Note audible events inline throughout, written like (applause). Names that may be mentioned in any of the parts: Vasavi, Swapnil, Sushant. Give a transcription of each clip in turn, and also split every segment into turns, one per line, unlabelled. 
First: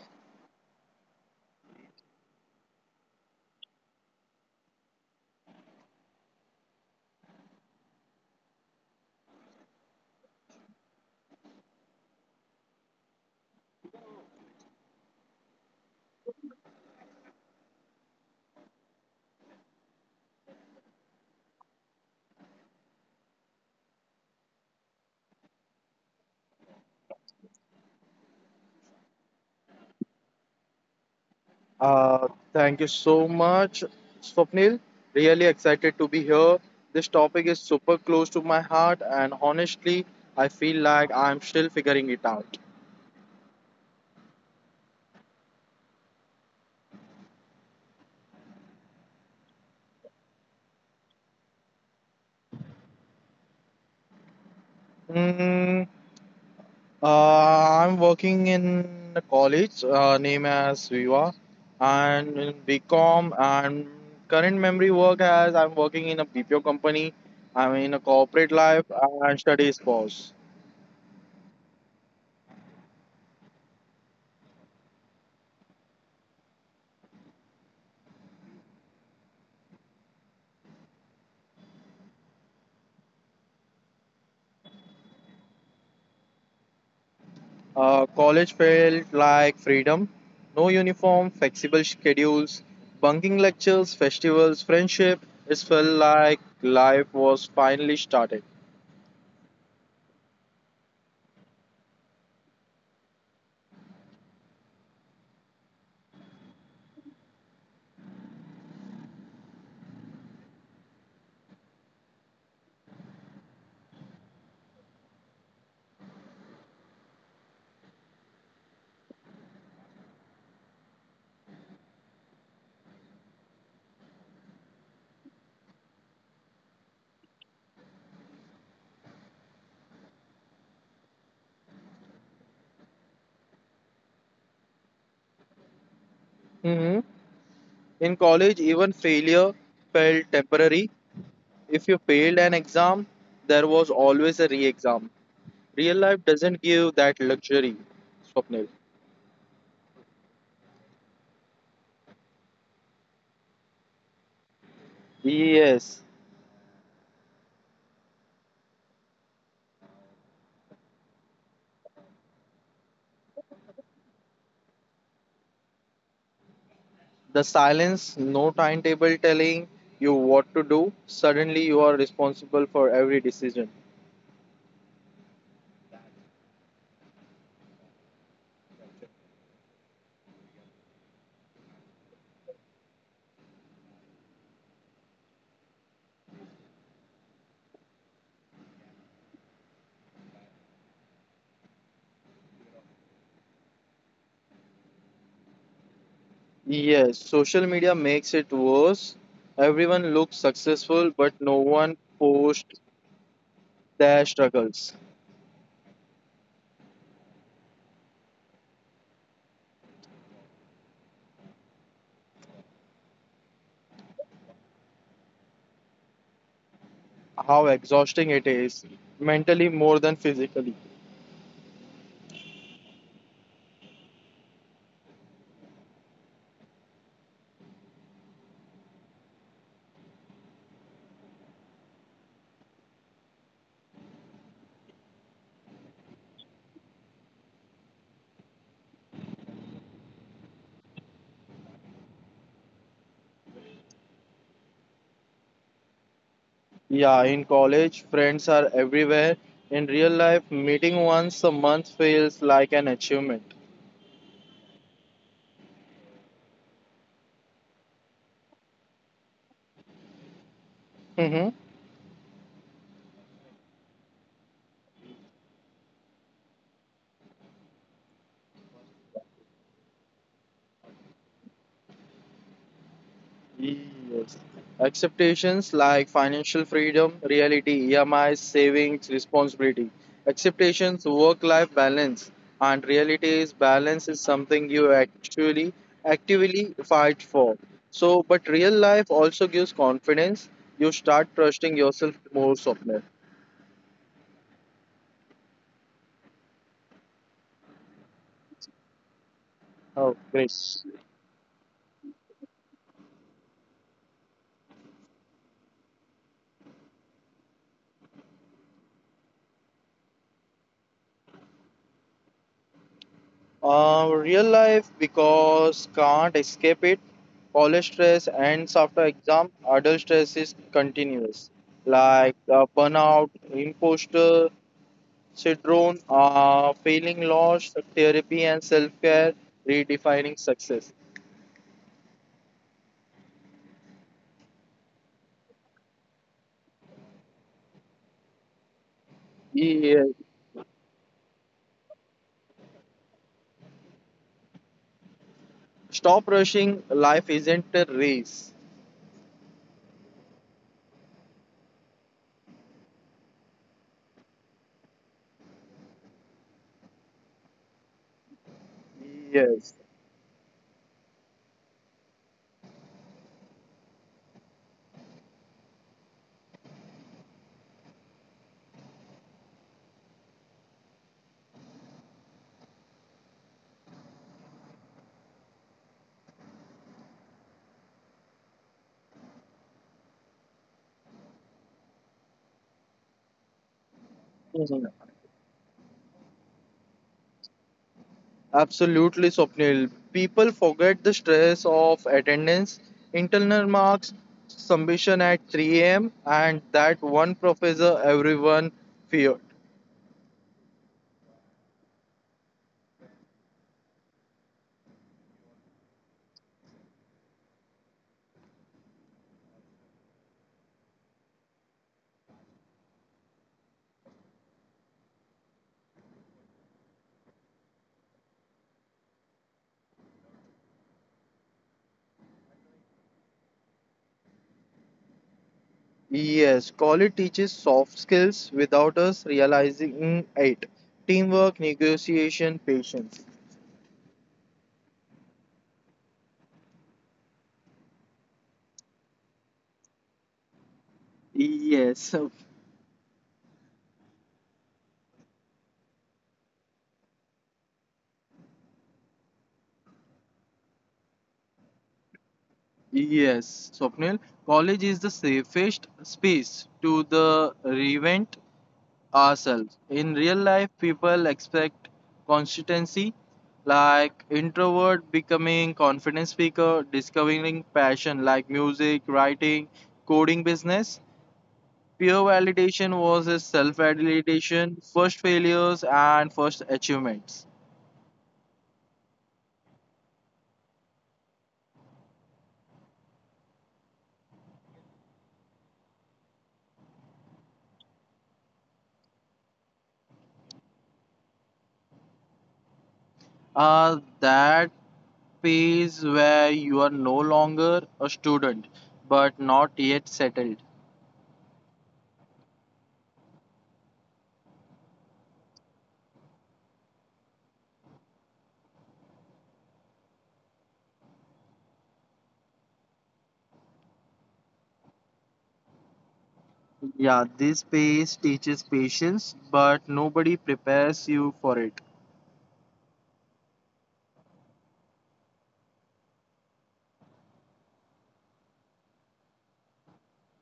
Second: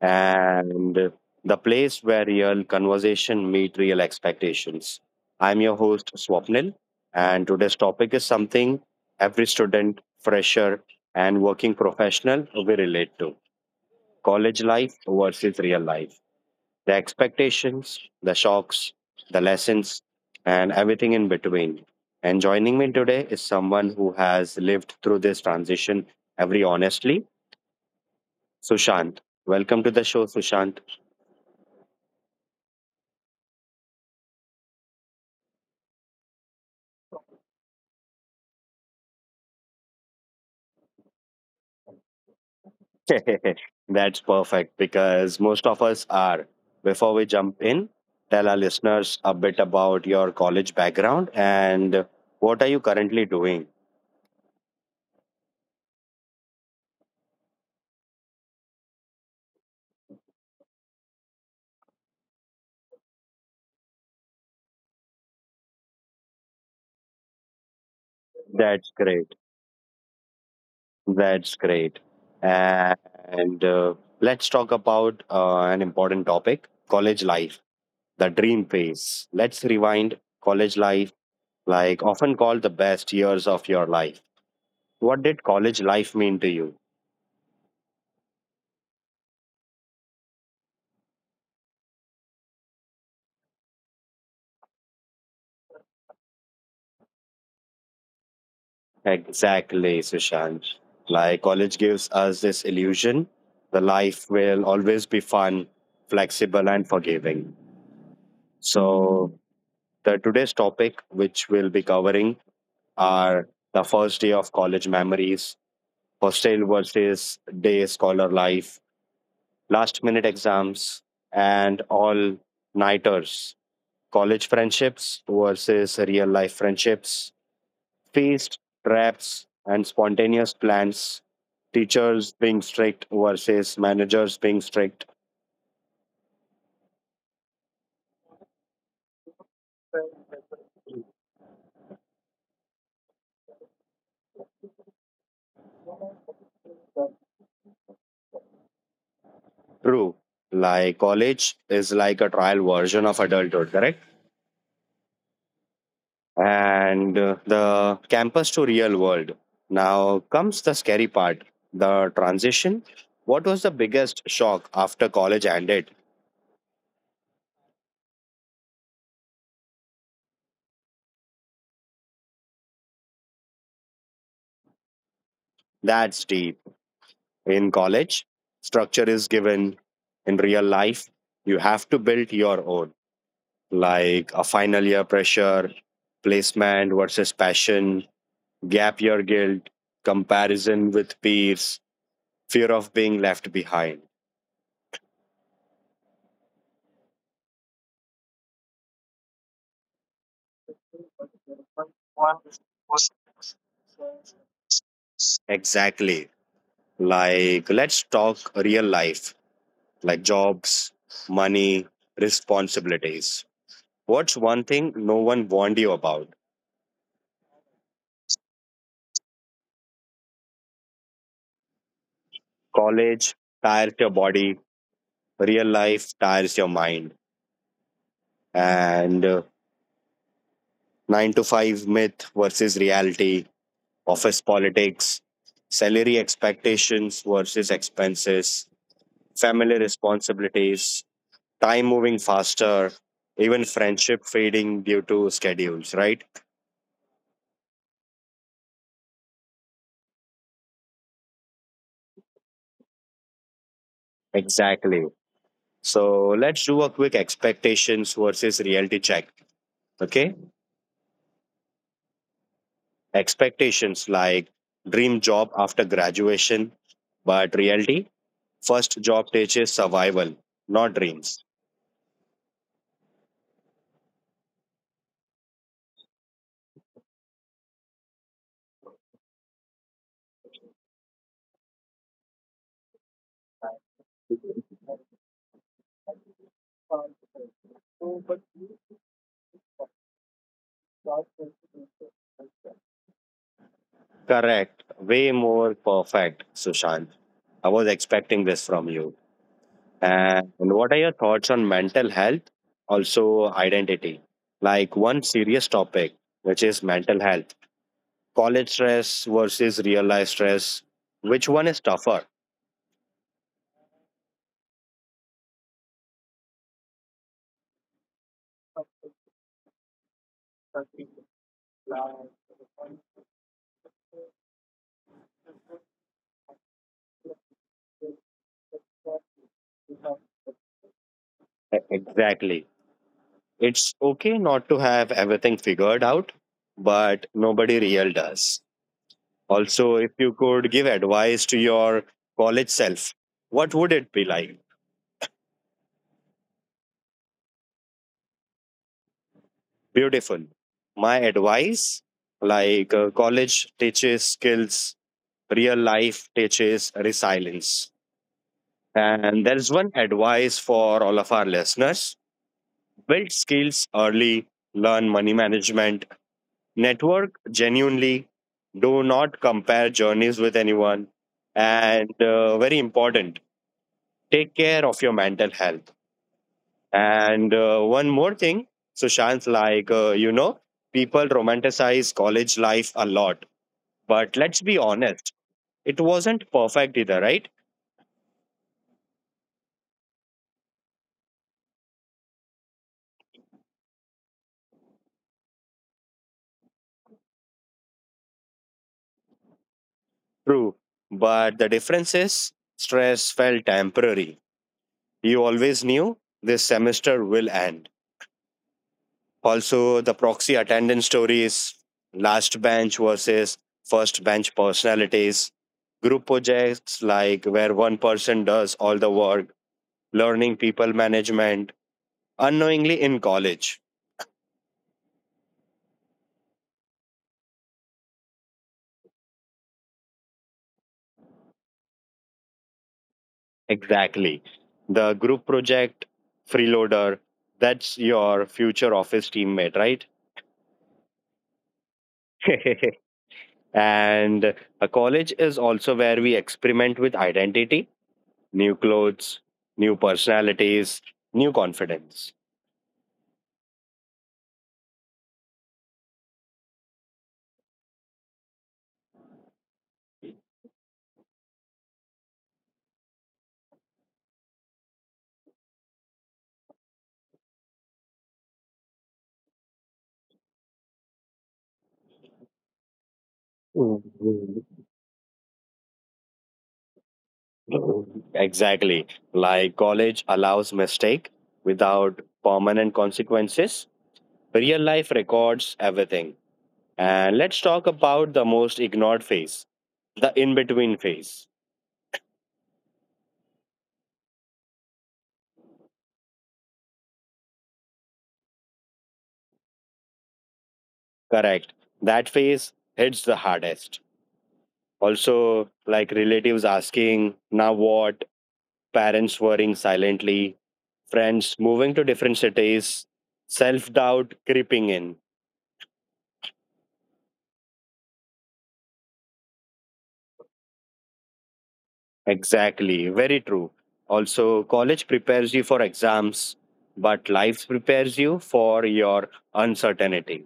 and the place where real conversation meet real expectations. I'm your host, Swapnil, and today's topic is something every student, fresher, and working professional will relate to college life versus real life. The expectations, the shocks, the lessons, and everything in between. And joining me today is someone who has lived through this transition every honestly Sushant. Welcome to the show, Sushant.
Uh, Thank you so much, Swapnil. Really excited to be here. This topic is super close to my heart, and honestly, I feel like I'm still figuring it out.
(laughs) That's perfect because most of us are. Before we jump in, tell our listeners a bit about your college background and what are you currently doing?
Mm, I'm working in a college named as Viva, and in BCom, and current memory work as I'm working in a BPO company. I'm in a corporate life
That's great.
and studies pause.
That's great. And let's talk about an important topic college life, the dream phase. Let's rewind college life, like often called the best years of your life. What did college life mean to you?
College felt like freedom. No uniform, flexible schedules, bunking lectures, festivals, friendship. It felt like life was finally started.
Exactly, Sushant. Like college gives us this illusion the life will always be fun, flexible, and forgiving. So, the today's topic, which we'll be covering, are the first day of college memories, hostel versus day scholar life, last minute exams, and all nighters, college friendships versus real life friendships, Feast, traps, and spontaneous plans, teachers being strict versus managers being strict.
hmm In college, even failure felt temporary. If you failed an exam, there was always a re exam. Real life doesn't give that luxury, Swapnil.
True. Like college is like a trial version of adulthood, correct?
Yes,
And the campus to real world. Now comes the scary part the transition. What was the biggest shock after college ended?
the silence, no timetable telling you what to do. Suddenly, you are responsible for every decision.
That's deep. In college, structure is given. In real life, you have to build your own. Like a final year pressure, placement versus passion, gap year guilt, comparison with peers, fear of being left behind.
Yes, social media makes it worse. Everyone looks successful, but no one posts their struggles.
Exactly. Like, let's talk real life, like jobs, money, responsibilities. What's one thing no one warned you about?
How exhausting it is, mentally more than physically.
College tires your body, real life tires your mind. And nine to five myth versus reality, office politics, salary expectations versus expenses, family responsibilities, time moving faster, even friendship fading due to schedules, right?
Yeah, in college, friends are everywhere. In real life, meeting once a month feels like an achievement.
Exactly. So let's do a quick expectations versus reality check. Okay.
(laughs)
Expectations like dream job after graduation, but reality, first job teaches survival, not dreams.
Yes. Expectations like financial freedom, reality, EMIs, savings, responsibility. Expectations, work life balance, and reality is balance is something you actually actively fight for. So, but real life also gives confidence. You start trusting yourself more, Swapnil.
Correct. Way more perfect, Sushant. I was expecting this from you.
Oh,
And
great.
what are your thoughts on mental health? Also, identity. Like one serious topic, which is mental health. College stress versus real life stress. Which one is tougher?
Real life because can't escape it. College stress ends after exam. Adult stress is
E-
continuous, like burnout, imposter syndrome, feeling lost, therapy and self care, redefining success.
Exactly. It's okay not to have everything figured out, but nobody real does. Also, if
Yes.
you could give advice to your college self, what would it be like?
Stop rushing. Life isn't a race.
Beautiful. My advice like college teaches skills, real life teaches resilience. And there's
Yes.
one advice for all of our listeners build skills early, learn money management, network genuinely, do not compare journeys with anyone. And very important, take care of your mental health And one more thing, Sushant, like, people romanticize college life a lot. But let's be
Mhm.
honest, it wasn't perfect either, right?
Absolutely, Swapnil. People forget the stress of attendance, internal marks, submission at 3 a.m., and that one professor everyone feared.
True. But the difference is stress felt temporary. You always knew this semester will end. Also, the proxy attendance stories, last bench versus first bench personalities, group projects like where one person does all the work, learning people management unknowingly in college.
Yes, college teaches soft skills without us realizing it. Teamwork, negotiation, patience.
Exactly. The group project, freeloader, that's your future office teammate, right?
Yes,
(laughs) and a college is also where we experiment with identity, new clothes, new personalities, new confidence.
yes, Swapnil. College is the safest space to the revent ourselves. In real life, people expect consistency, like introvert becoming confident speaker, discovering passion like music, writing, coding business. Peer validation was a self-validation, first failures and first achievements.
Exactly. Like college allows mistake without permanent consequences. Real life records everything. And let's talk about the most ignored phase, the in between phase.
That phase where you are no longer a student but not yet settled.
Correct. That phase hits the hardest. Also, like relatives asking, now what? Parents worrying silently, friends moving to different cities, self doubt creeping in.
Yeah, this phase teaches patience, but nobody prepares you for it.
Exactly. Very true. Also, college prepares you for exams, but life prepares you for your uncertainty.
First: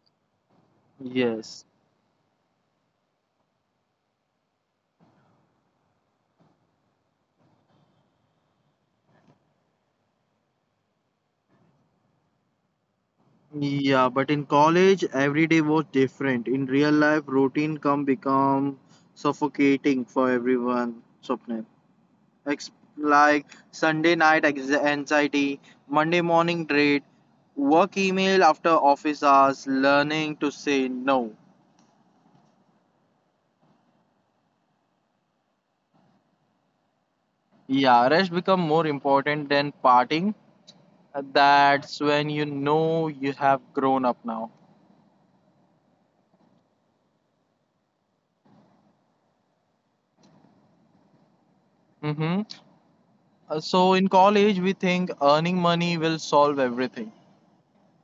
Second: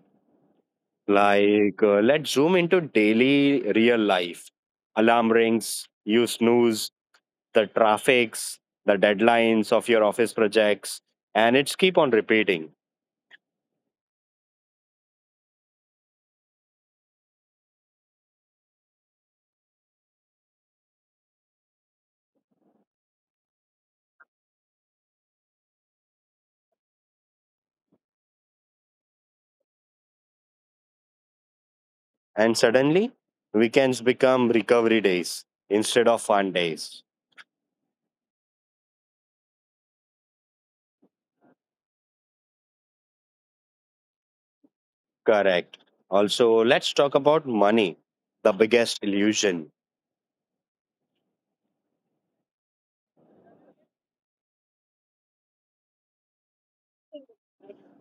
Yes.
Like, let's zoom into daily real life. Alarm rings, you snooze, the traffics, the deadlines of your office projects, and it's keep on repeating.
Yeah, but in college, every day was different. In real life, routine come become suffocating for everyone. Swapnil. Ex- like Sunday night anxiety, Monday morning dread, work email after office hours, learning to say no.
And suddenly, weekends become recovery days instead of fun days.
Yeah, rest become more important than partying. That's when you know you have grown up now.
Correct. Also, let's talk about money, the biggest illusion.
Mm-hmm. So in college, we think earning money will solve everything.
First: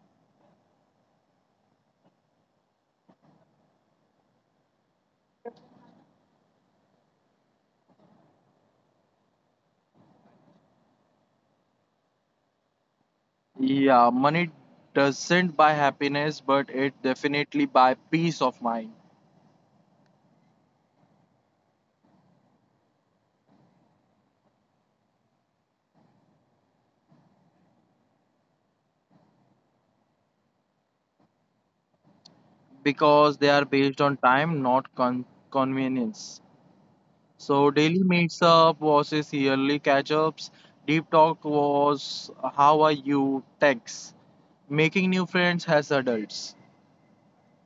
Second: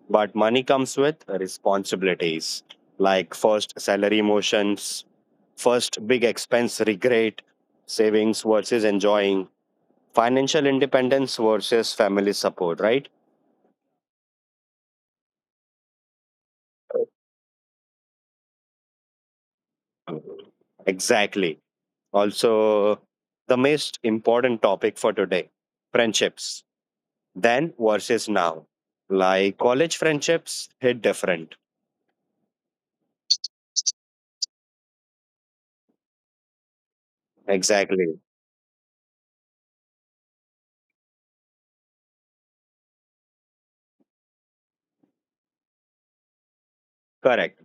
But money comes with responsibilities like first salary motions, first big expense regret, savings versus enjoying, financial independence versus family support, right?
Yeah, money doesn't buy happiness, but it definitely buy peace of mind
Exactly. Also, the most important topic for today friendships, then versus now. Like college friendships hit different.
because they are based on time, not convenience. So daily
Exactly.
meets up versus yearly catch ups. Deep talk was how are you text. Making new friends as adults.
Correct.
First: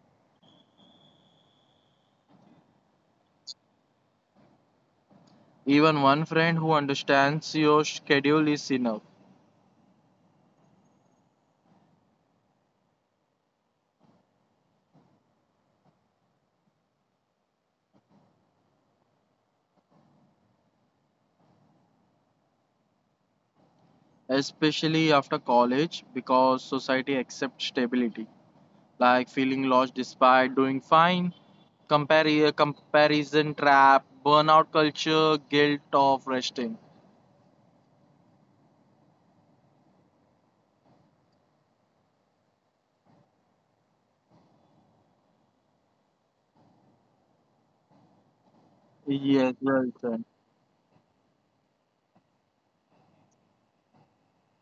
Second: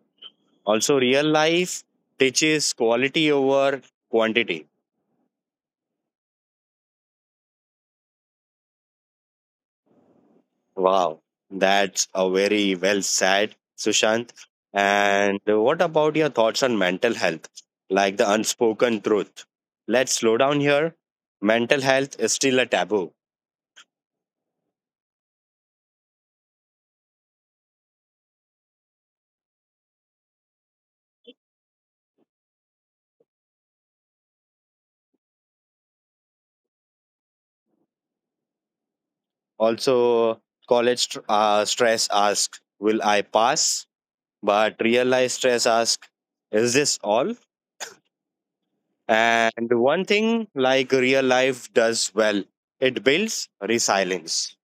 Also, real life teaches quality over quantity.
Even one friend who understands your schedule is enough,
Wow, that's a very well said, Sushant. And what about your thoughts on mental health, like the unspoken truth? Let's slow down here. Mental health is still a taboo.
especially after college because society accepts stability, like feeling lost despite doing fine comparison trap, burnout culture, guilt of resting.
Also, stress asks, Will I pass? But real life stress asks, Is this all?
Yes,
And
well
one
said.
thing like real life does well, it builds resilience.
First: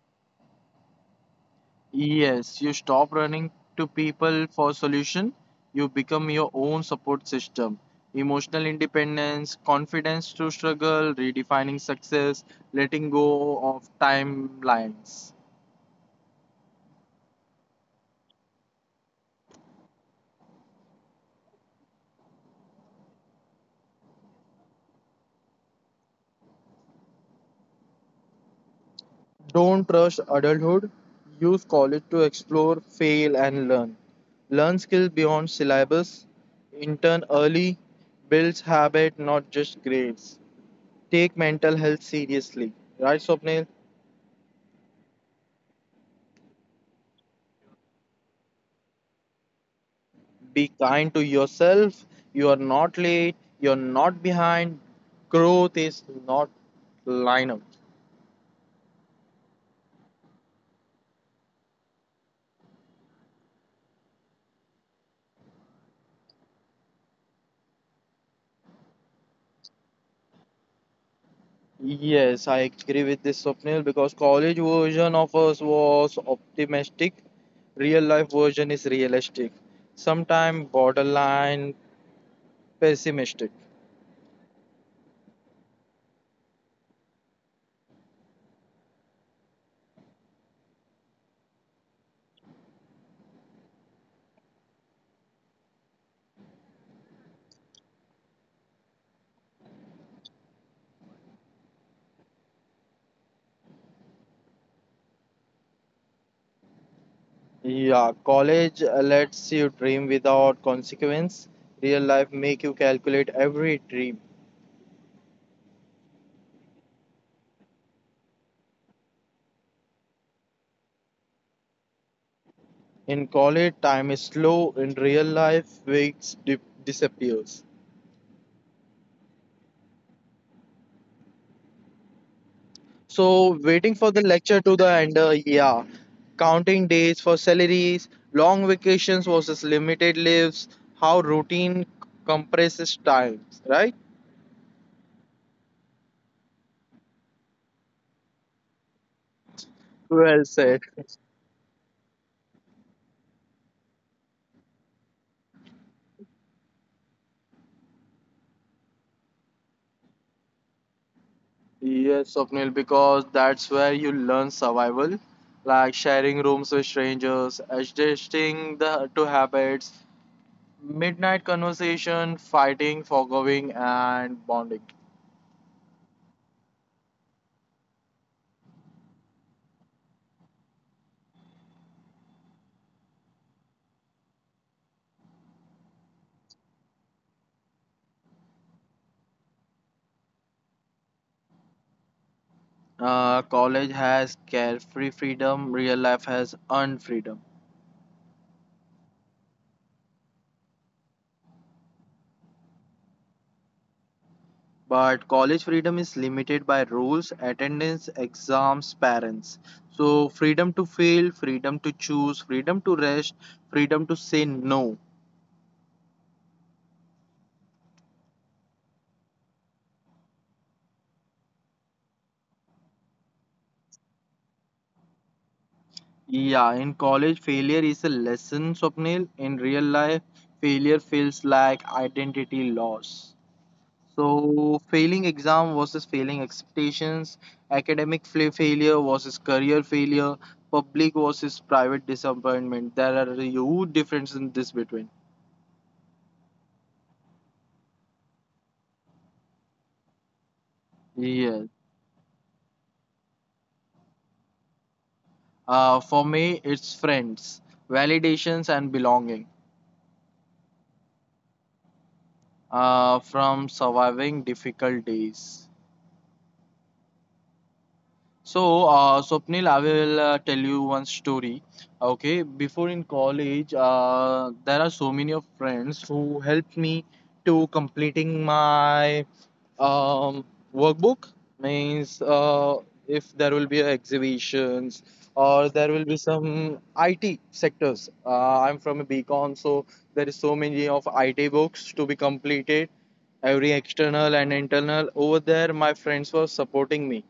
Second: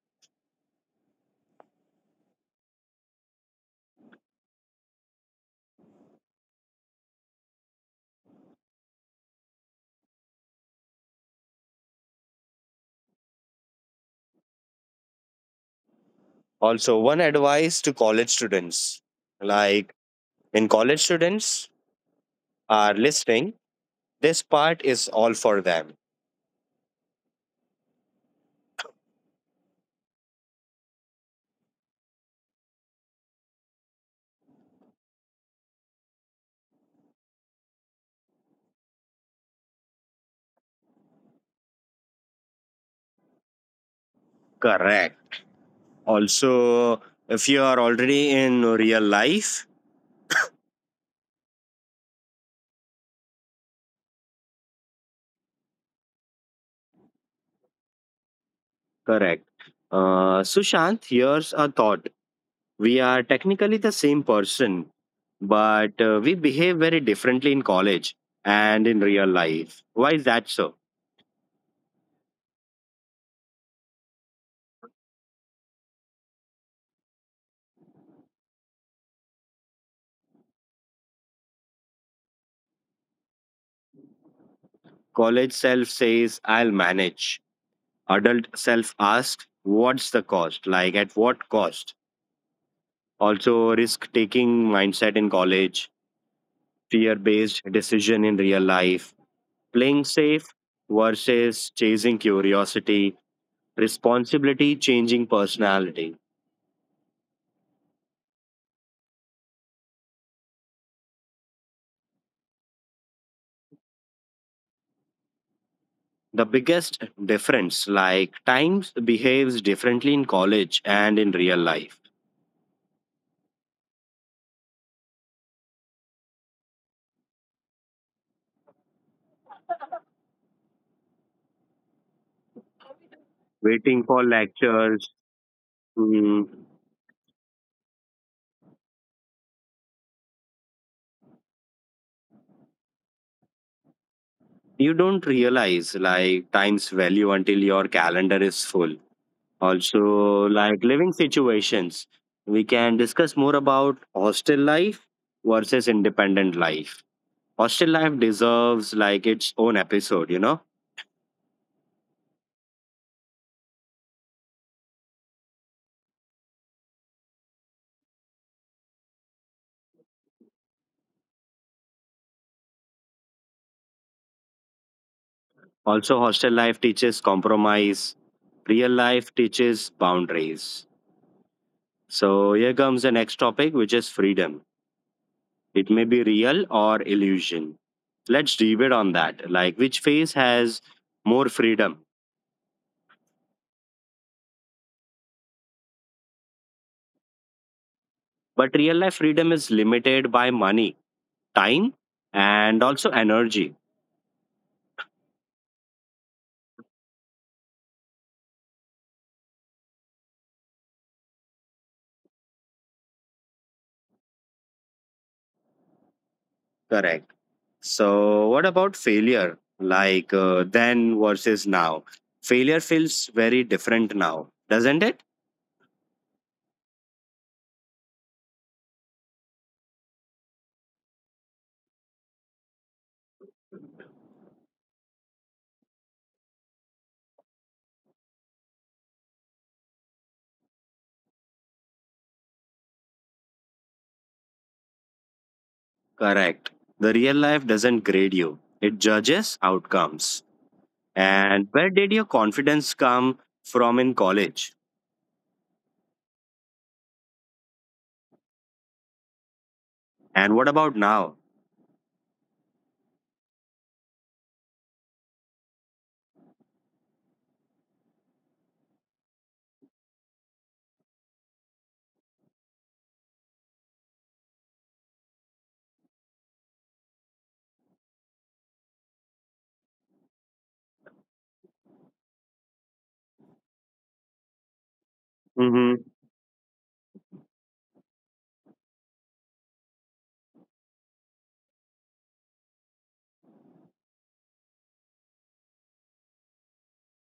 Yes, you stop running to people for solution. You become your own support system. Emotional independence, confidence to struggle, redefining success, letting go of timelines.
Also, one advice to college students like When college students are listening, this part is all for them.
Don't rush adulthood. Use college to explore, fail, and learn. Learn skills beyond syllabus. Intern early. Builds habit, not just grades. Take mental health seriously. Right, Swapnil?
Correct. Also, if you are already in real life,
Be kind to yourself. You are not late. You are not behind. Growth is not lineup.
correct. Sushant, here's a thought. We are technically the same person, but we behave very differently in college and in real life. Why is that so?
Yes, I agree with this Swapnil because college version of us was optimistic, real life version is realistic, sometimes borderline pessimistic.
College self says, I'll manage. Adult self asks, What's the cost? Like, at what cost? Also risk taking mindset in college, fear based decision in real life, playing safe versus chasing curiosity, responsibility changing personality.
Yeah, college lets you dream without consequence. Real life make you calculate every dream.
The biggest difference, like time, behaves differently in college and in real life.
In college, time is slow. In real life, weeks disappears. So waiting
Waiting
for the
for
lecture to the
lectures,
end, yeah.
mm,
Counting days for salaries, long vacations versus limited lives, how routine compresses time, right?
you don't realize like time's value until your calendar is full also
Well said.
like living situations we can discuss more about hostel life versus independent life hostel life deserves like its own episode you know
Yes, Swapnil, because that's where you learn survival, like sharing rooms with strangers, adjusting the to habits, midnight conversation, fighting, forgiving, and bonding.
also hostel life teaches compromise real life teaches boundaries so here comes the next topic which is freedom it may be real or illusion let's debate on that like which phase has more freedom
College has carefree freedom, real life has unfreedom.
but real life freedom is limited by money time and also energy.
But college freedom is limited by rules, attendance, exams, parents. So, freedom to fail, freedom to choose, freedom to rest, freedom to say no.
Correct. So, what about failure? Like then versus now? Failure feels very different now, doesn't it?
Yeah, in college, failure is a lesson, Swapnil. In real life, failure feels like identity loss. So, failing exam versus failing expectations, failure versus career failure, public versus private disappointment. There are huge differences in this between.
Correct. The real life doesn't grade you, it judges outcomes. And
Yes.
where did your confidence come from in college?
For me, it's friends, validations, and belonging
And what about now?
from surviving difficult days. So, Swapnil, I will tell you one story. Okay, before in college, there are so many of friends who helped me to completing my um, workbook. Means, if there will be exhibitions or there
Mm-hmm.
will be some IT sectors. I'm from a BCom, so there is so many of IT books to be completed, every external and internal. Over there, my friends were supporting me,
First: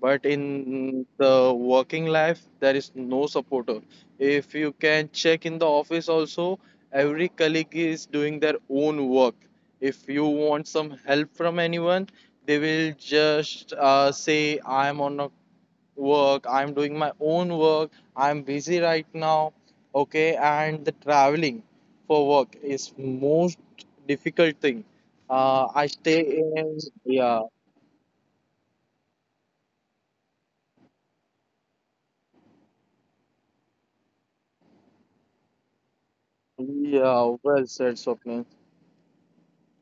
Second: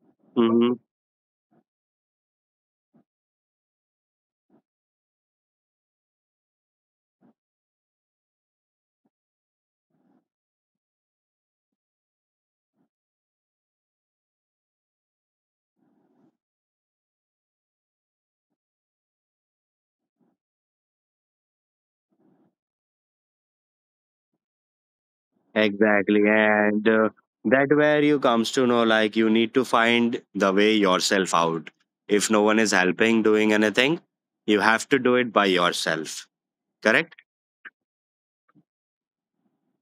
but
Mm-hmm.
in the working life there is no supporter. If you can check in the office also, every colleague is doing their own work. If you want some help from anyone, they will just say I'm on a work, I'm doing my own work, I'm busy right now. Okay, and the traveling for work is most difficult thing. I stay
Exactly.
in,
And
yeah.
that where you comes to know like you need to find the way yourself out. If no one is helping doing anything, you have to do it by yourself. Correct?
Yeah, well said Swapnil.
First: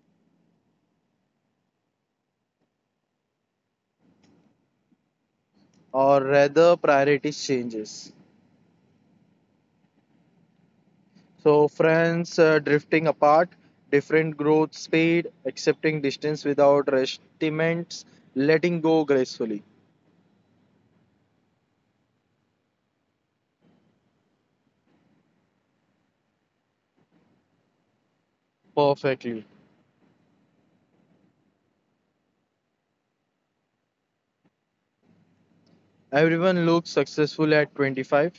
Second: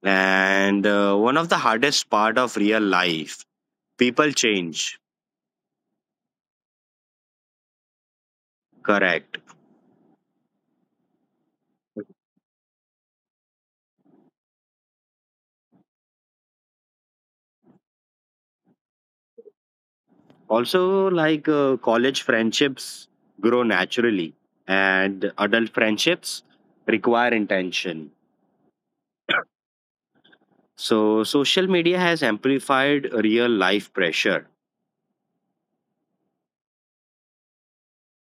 And one of the hardest part of real life, people change.
Or rather priorities changes.
Correct.
So friends drifting apart, different growth speed, accepting distance without resentments, letting go gracefully.
Also like college friendships grow naturally and adult friendships require intention.
Perfectly.
So social media has amplified real life pressure
Everyone looks successful at 25.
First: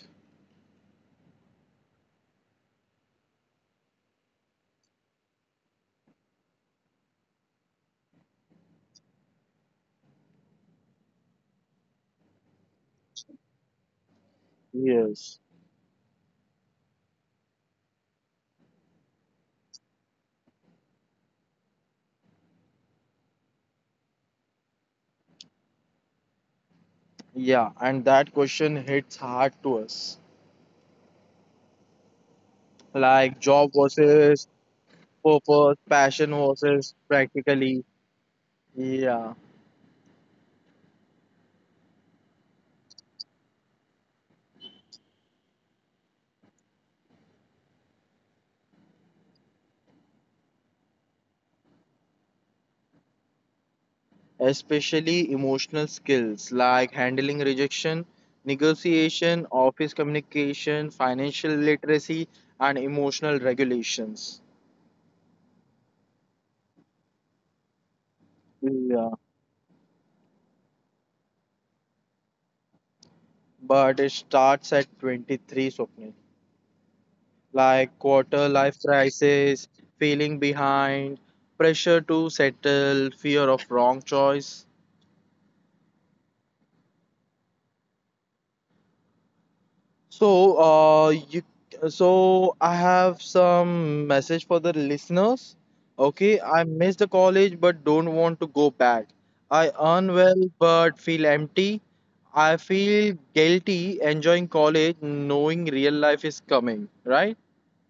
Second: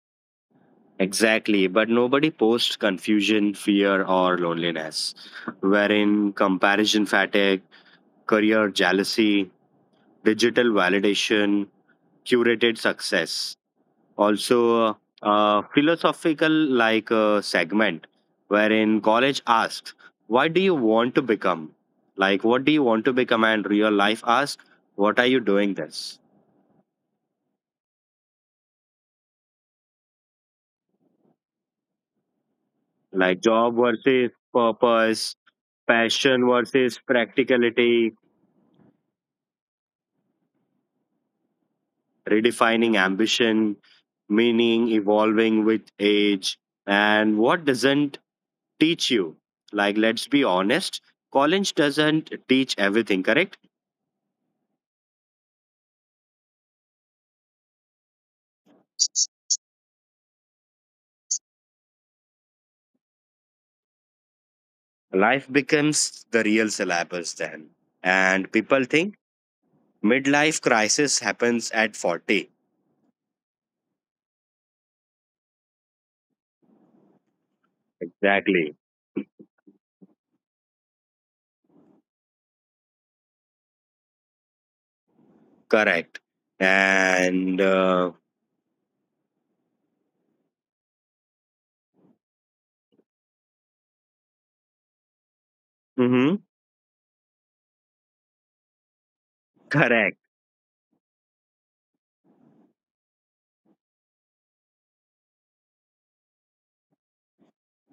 Exactly, but nobody posts confusion, fear, or loneliness, wherein comparison fatigue, career jealousy, digital validation, curated success. Also,
Yes.
a philosophical like segment wherein college asks, "Why do you want to become?" Like, what do you want to become? And real life asks, "What are you doing this?"
Yeah, and that question hits hard to us. Like
Like
job
job versus
versus
purpose,
purpose, passion
passion
versus
versus
practically.
practicality,
Yeah.
redefining ambition, meaning evolving with age, and what doesn't teach you. Like, let's be honest, college doesn't teach everything, correct?
Especially emotional skills like handling rejection, negotiation, office communication, financial literacy, and emotional regulations.
Life becomes the real syllabus then. And people
Yeah,
think midlife crisis happens at 40.
but it starts at 23, Swapnil. Like quarter
Exactly.
life crisis, feeling behind, pressure to settle, fear of wrong choice.
Correct. And,
So, so I have some message for the listeners.
mhm,
Okay, I missed the college but don't want to go back. I earn
correct.
well but feel empty. I feel guilty enjoying college, knowing real life is coming, right?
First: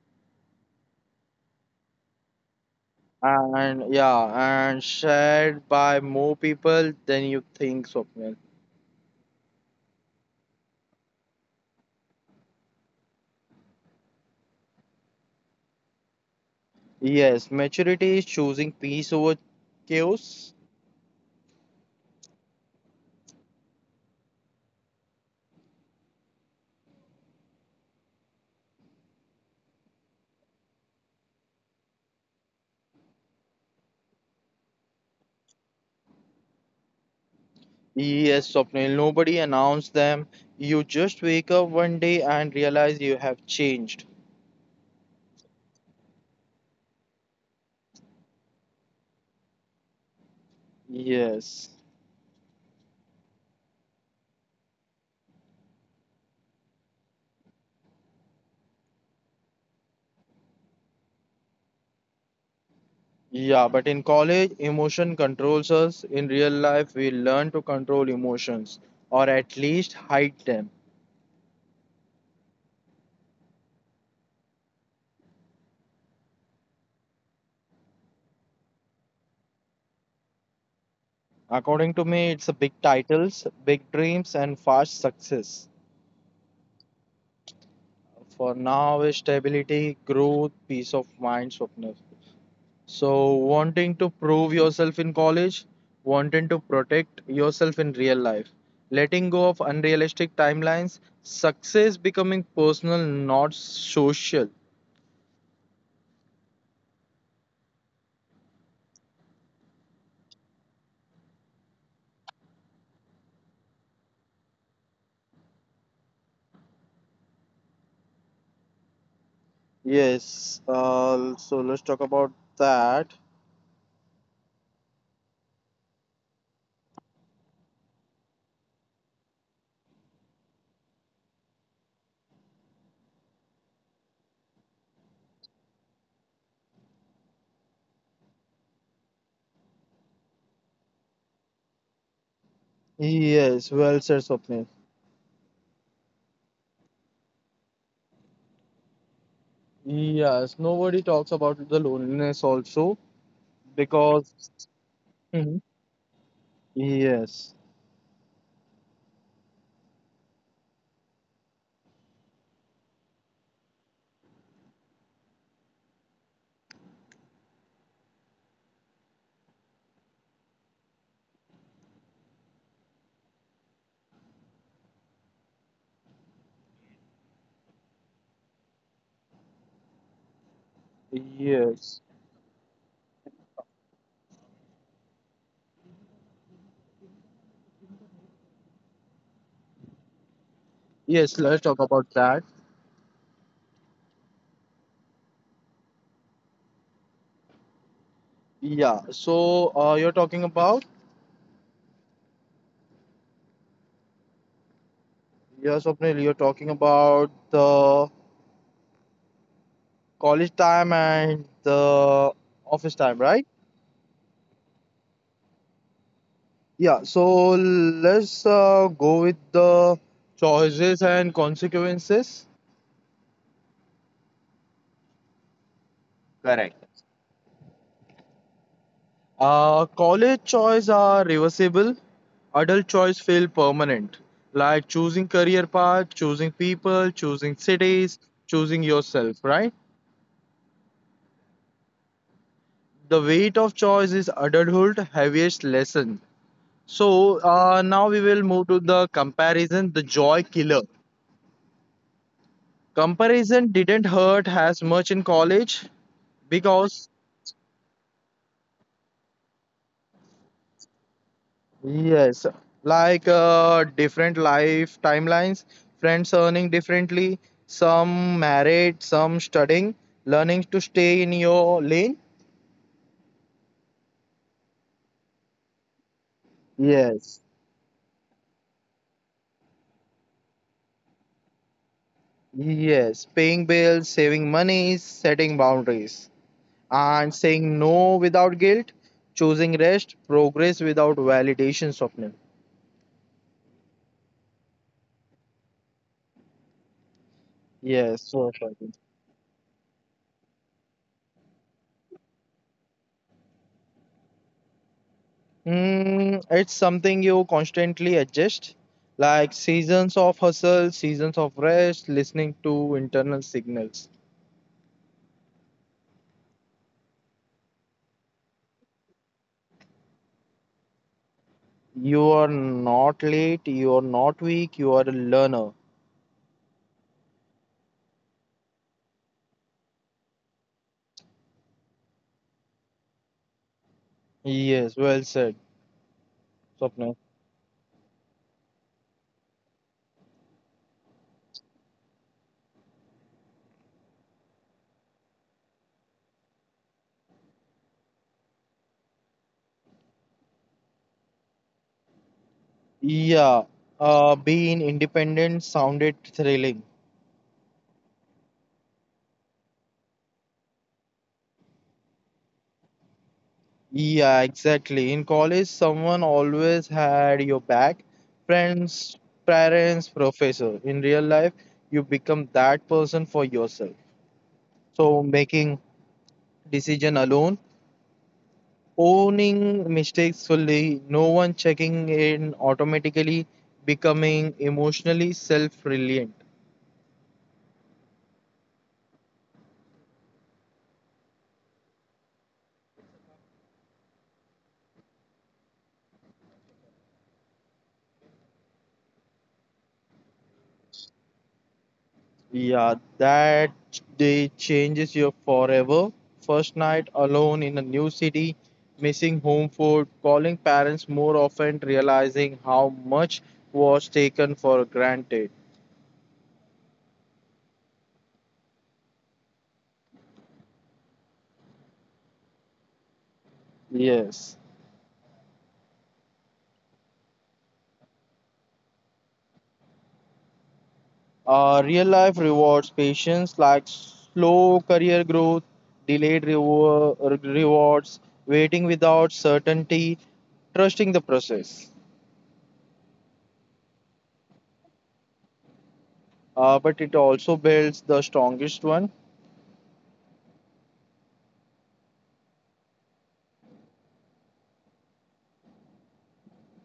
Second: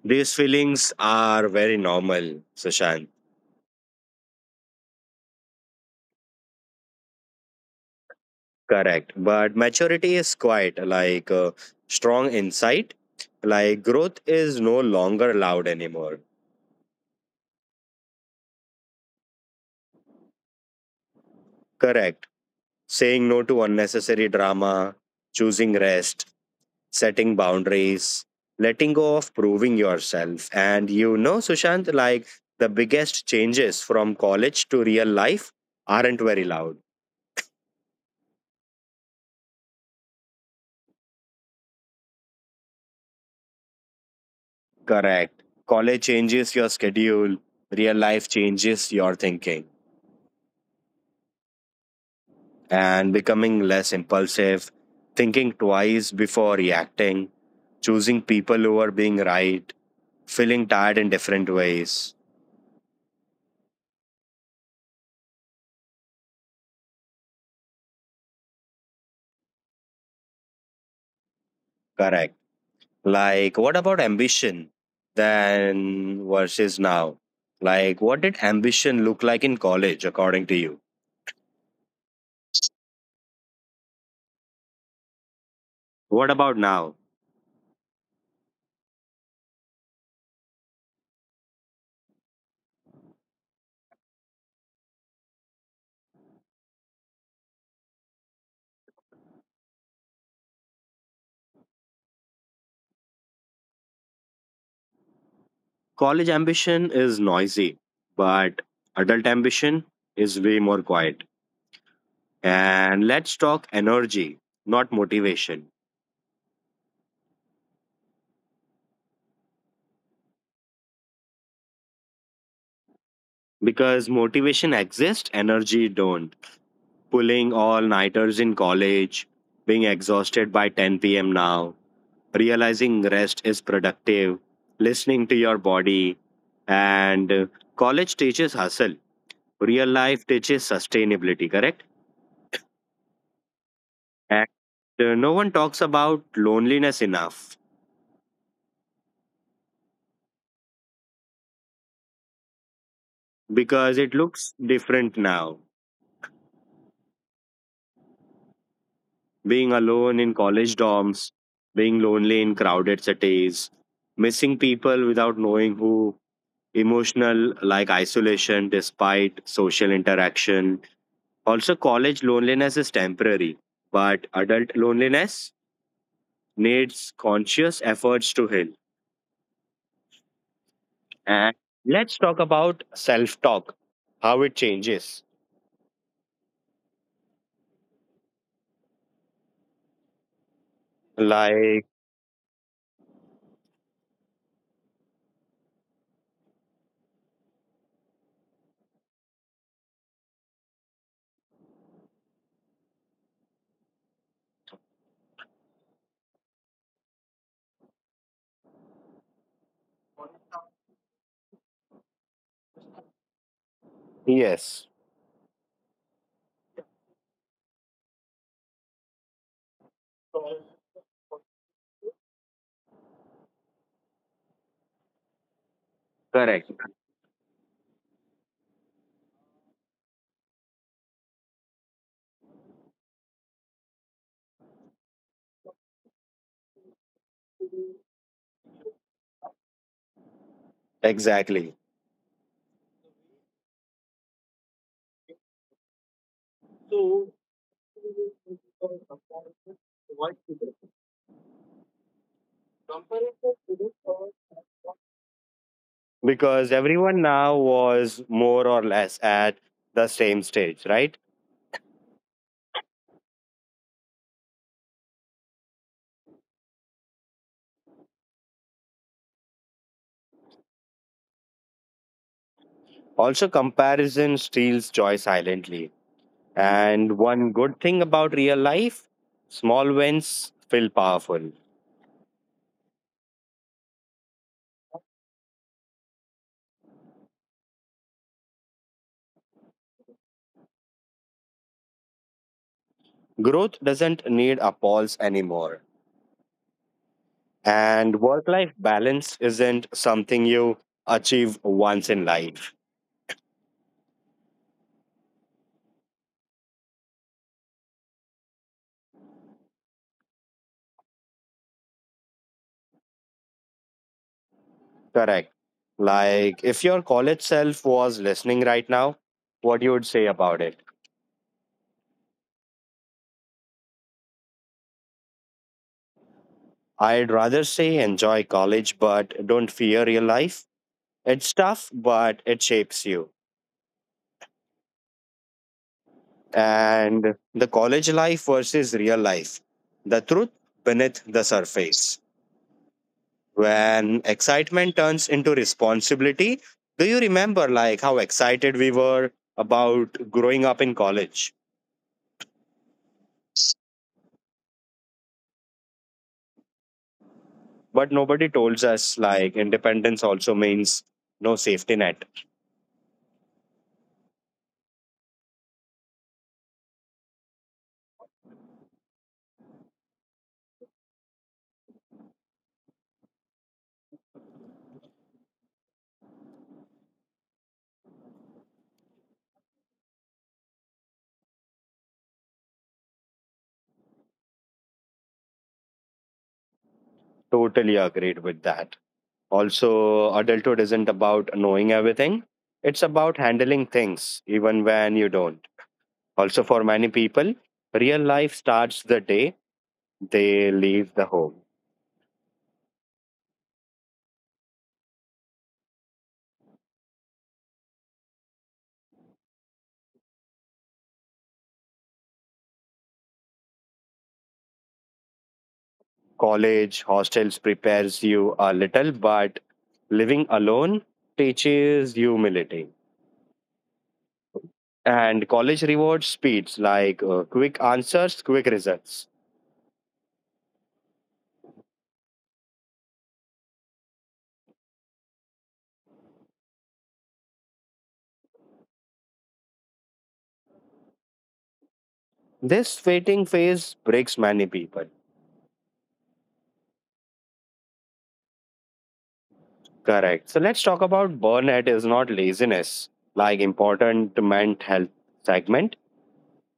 These feelings are very normal, Sushant.
And yeah, and shared by more people than you think, Swapnil.
Correct. But maturity is quite like strong insight. Like growth is no longer loud anymore.
Yes, maturity is choosing peace over chaos.
Correct. Saying no to unnecessary drama, choosing rest, setting boundaries, letting go of proving yourself. And you know, Sushant, like the biggest changes from college to real life aren't very loud.
Yes, Swapnil, nobody announced them. You just wake up one day and realize you have changed.
Correct. College changes your schedule, real life changes your thinking.
Yes.
And becoming less impulsive, thinking twice before reacting, choosing people over being right, feeling tired in different ways.
Yeah, but in college, emotion controls us. In real life, we learn to control emotions or at least hide them.
Correct. Like, what about ambition then versus now? Like, what did ambition look like in college, according to you?
According to me, it's a big titles, big dreams, and fast success.
What about now?
For now, is stability, growth, peace of mind, Swapnil. So, wanting to prove yourself in college, wanting to protect yourself in real life, letting go of unrealistic timelines, success becoming personal, not social.
College ambition is noisy, but adult ambition is way more quiet. And let's talk energy, not motivation
Yes, so let's talk about that.
because motivation exists energy don't pulling all nighters in college being exhausted by 10 p.m now realizing rest is productive listening to your body and college teaches hustle real life teaches sustainability correct
Yes, well said,
and
Swapnil.
no one talks about loneliness enough
Yes, nobody talks about the loneliness also
because it
because.
looks different
Mhm.
now
Yes,
being alone in college dorms, being lonely in crowded cities, missing people without knowing who, emotional like isolation despite social interaction. Also, college loneliness is temporary, but adult loneliness needs conscious efforts to heal. And
yes,
let's talk about self talk, how it changes.
yes, let's talk
Like,
about that. Yeah, so you're talking about? Yes, Swapnil, you're talking about the college time and the office time, right?
yes,
Yeah, so let's go with the choices and consequences.
correct,
College choice are reversible, adult choice feel permanent, like choosing career path, choosing people, choosing cities, choosing yourself, right?
exactly
The weight of choice is adulthood heaviest lesson. So now we will move to the comparison, the joy killer. Comparison didn't hurt as much in college
because
because
everyone now was more or less at the same stage, right?
yes, like different life timelines, friends earning differently, some married, some studying, learning to stay in your lane.
Also, comparison steals joy silently. And
Yes,
one good thing about real life small wins feel powerful.
yes, paying bills, saving money, setting boundaries, and saying no without guilt, choosing rest, progress without validation, Swapnil.
Growth doesn't need applause anymore.
Yes,
And
so
work life
exciting.
balance isn't something you achieve once in life.
Mm, it's something you constantly adjust, like seasons of hustle, seasons of rest, listening to internal signals.
Correct. Like, if your college self was listening right now, what you would say about it?
You are not late, you are not weak, you are a learner.
I'd rather say enjoy college, but don't fear real life. It's tough, but it shapes you.
Yes, well said, Swapna.
And the college life versus real life. The truth beneath the surface. When excitement turns into responsibility, do you remember like how excited we were about growing up in college?
Yeah, being independent sounded thrilling.
But nobody told us like independence also means no safety net.
Yeah, exactly. In college, someone always had your back, friends, parents, professor. In real life, you become that person for yourself. So, making decision alone, owning mistakes fully, no one checking in automatically, becoming emotionally self reliant.
Totally agreed with that. Also, adulthood isn't about knowing everything, it's about handling things even when you don't. Also, for many people, real life starts the day they leave the home.
Yeah, that day changes you forever. First night alone in a new city, missing home food, calling parents more often, realizing how much was taken for granted.
College, hostels prepares you a little, but living alone teaches humility.
Yes.
And college rewards speeds like quick answers, quick results.
Real life rewards patience like slow career growth, rewards, waiting without certainty, trusting the process.
This waiting phase breaks many people.
But it also builds the strongest one,
Correct. So let's talk about burnout is not laziness, like important mental health segment.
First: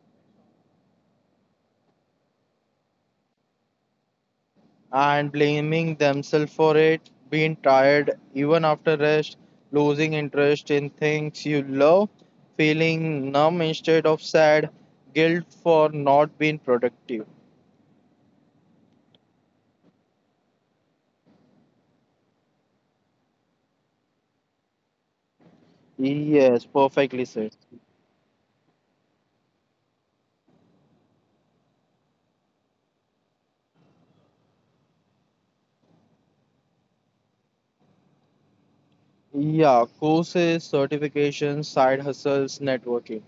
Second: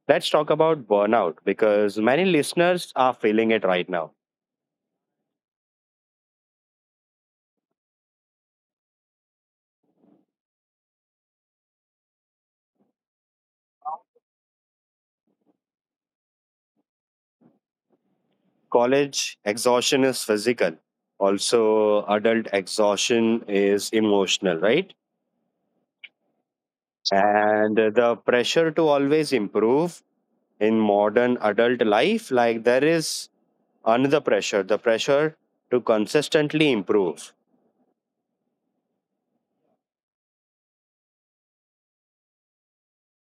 Let's talk about burnout because many listeners are feeling it right now.
and blaming themselves for it, being tired even after rest, losing interest in things you love, feeling numb instead of sad, guilt for not being productive.
College exhaustion is physical. Also, adult exhaustion is emotional, right?
Yes, perfectly said.
And the pressure to always improve in modern adult life, like there is another pressure, the pressure to consistently improve
Yeah, courses, certifications, side hustles, networking.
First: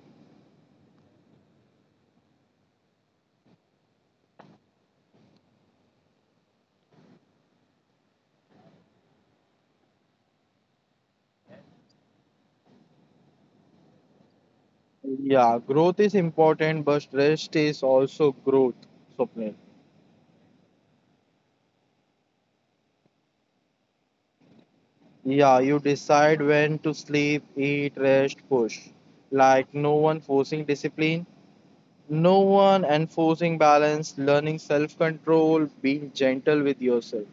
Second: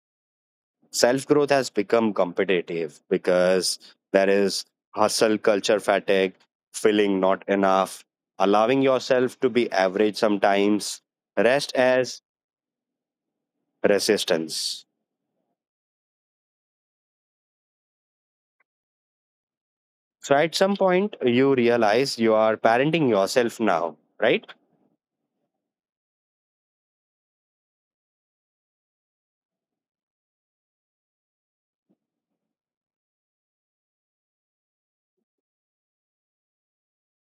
self growth has become competitive because there is hustle culture fatigue, feeling not enough, allowing yourself to be average sometimes, rest as resistance.
Yeah, growth is important, but rest is also growth, Swapnil.
So at some point, you realize you are parenting yourself now, right?
Yeah, you decide when to sleep, eat, rest, push. Like no one forcing discipline, no one enforcing balance, learning self control, being gentle with yourself.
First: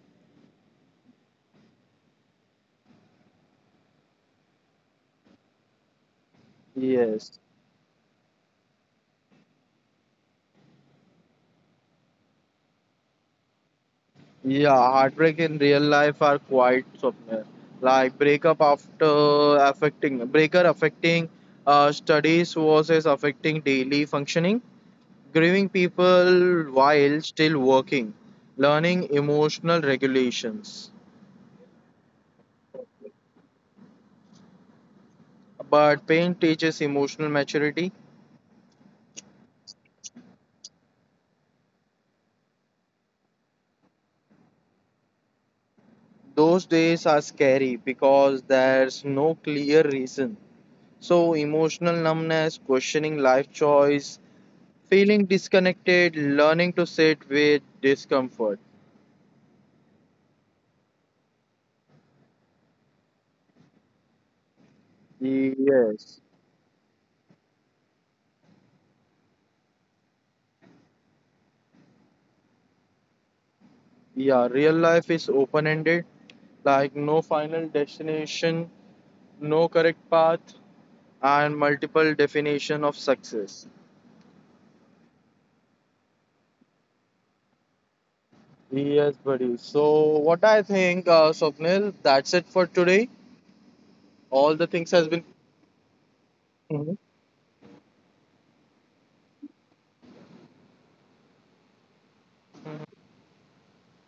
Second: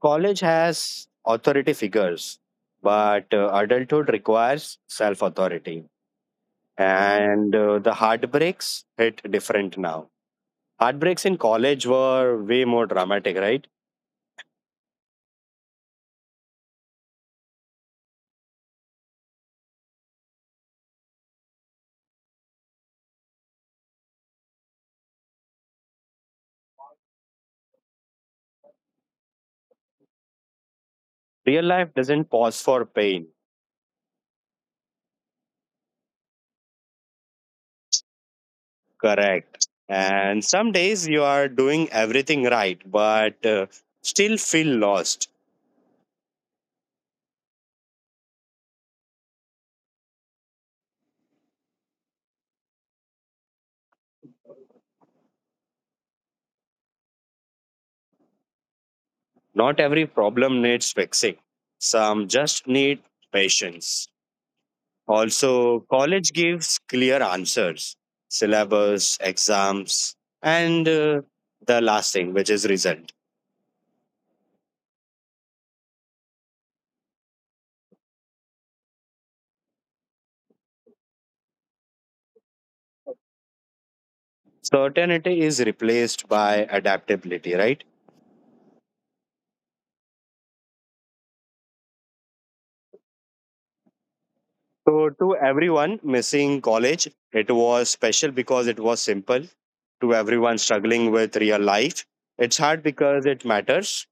College has authority figures, but adulthood requires self authority.
Yes.
And the heartbreaks hit different now. Heartbreaks in college were way more dramatic, right?
Yeah, heartbreak in real life are quite somewhere. Like breakup after affecting studies versus affecting daily functioning, grieving people while still working, learning emotional regulations.
Real life doesn't pause for pain.
But pain teaches emotional maturity.
Correct. And some days you are doing everything right, but still feel lost.
Those days are scary because there's no clear reason. So, emotional numbness, questioning life choice, feeling disconnected, learning to sit with discomfort.
Not every problem needs fixing, some just need patience. Also,
Yes.
college gives clear answers syllabus, exams, and the last thing, which is result.
Yeah, real life is open ended, like no final destination, no correct path, and multiple definition of success.
Certainty is replaced by adaptability, right?
Yes, buddy. So, what I think, Swapnil, that's it for today. All the things
So,
has been.
to everyone missing
Mhm.
college, it was special because it was simple. To everyone struggling with real life, it's hard because it matters.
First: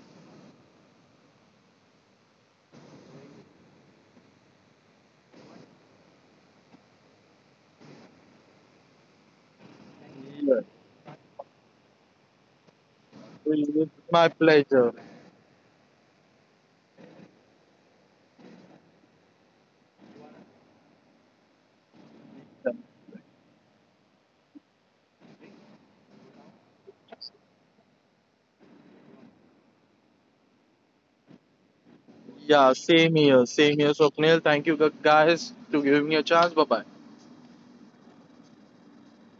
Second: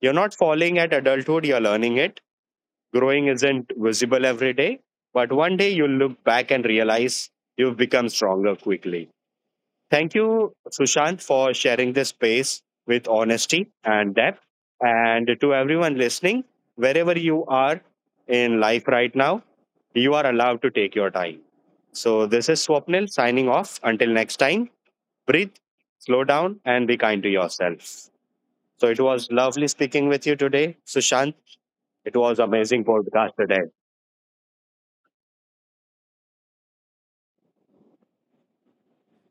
You're not falling at adulthood, you're learning it. Growing isn't visible every day, but one day you'll look back and realize you've become stronger quickly. Thank you,
Yeah.
Sushant, for sharing this space with honesty
It's
and
my
depth.
pleasure.
And to everyone listening, wherever you are in life right now, you are allowed to take your time. So this is Swapnil signing off. Until next time, breathe, slow down, and be kind to yourself. So it was lovely speaking with you today, Sushant. It was
Yeah,
amazing podcast today.
same here, Swapnil. Thank you guys to giving me a chance. Bye bye.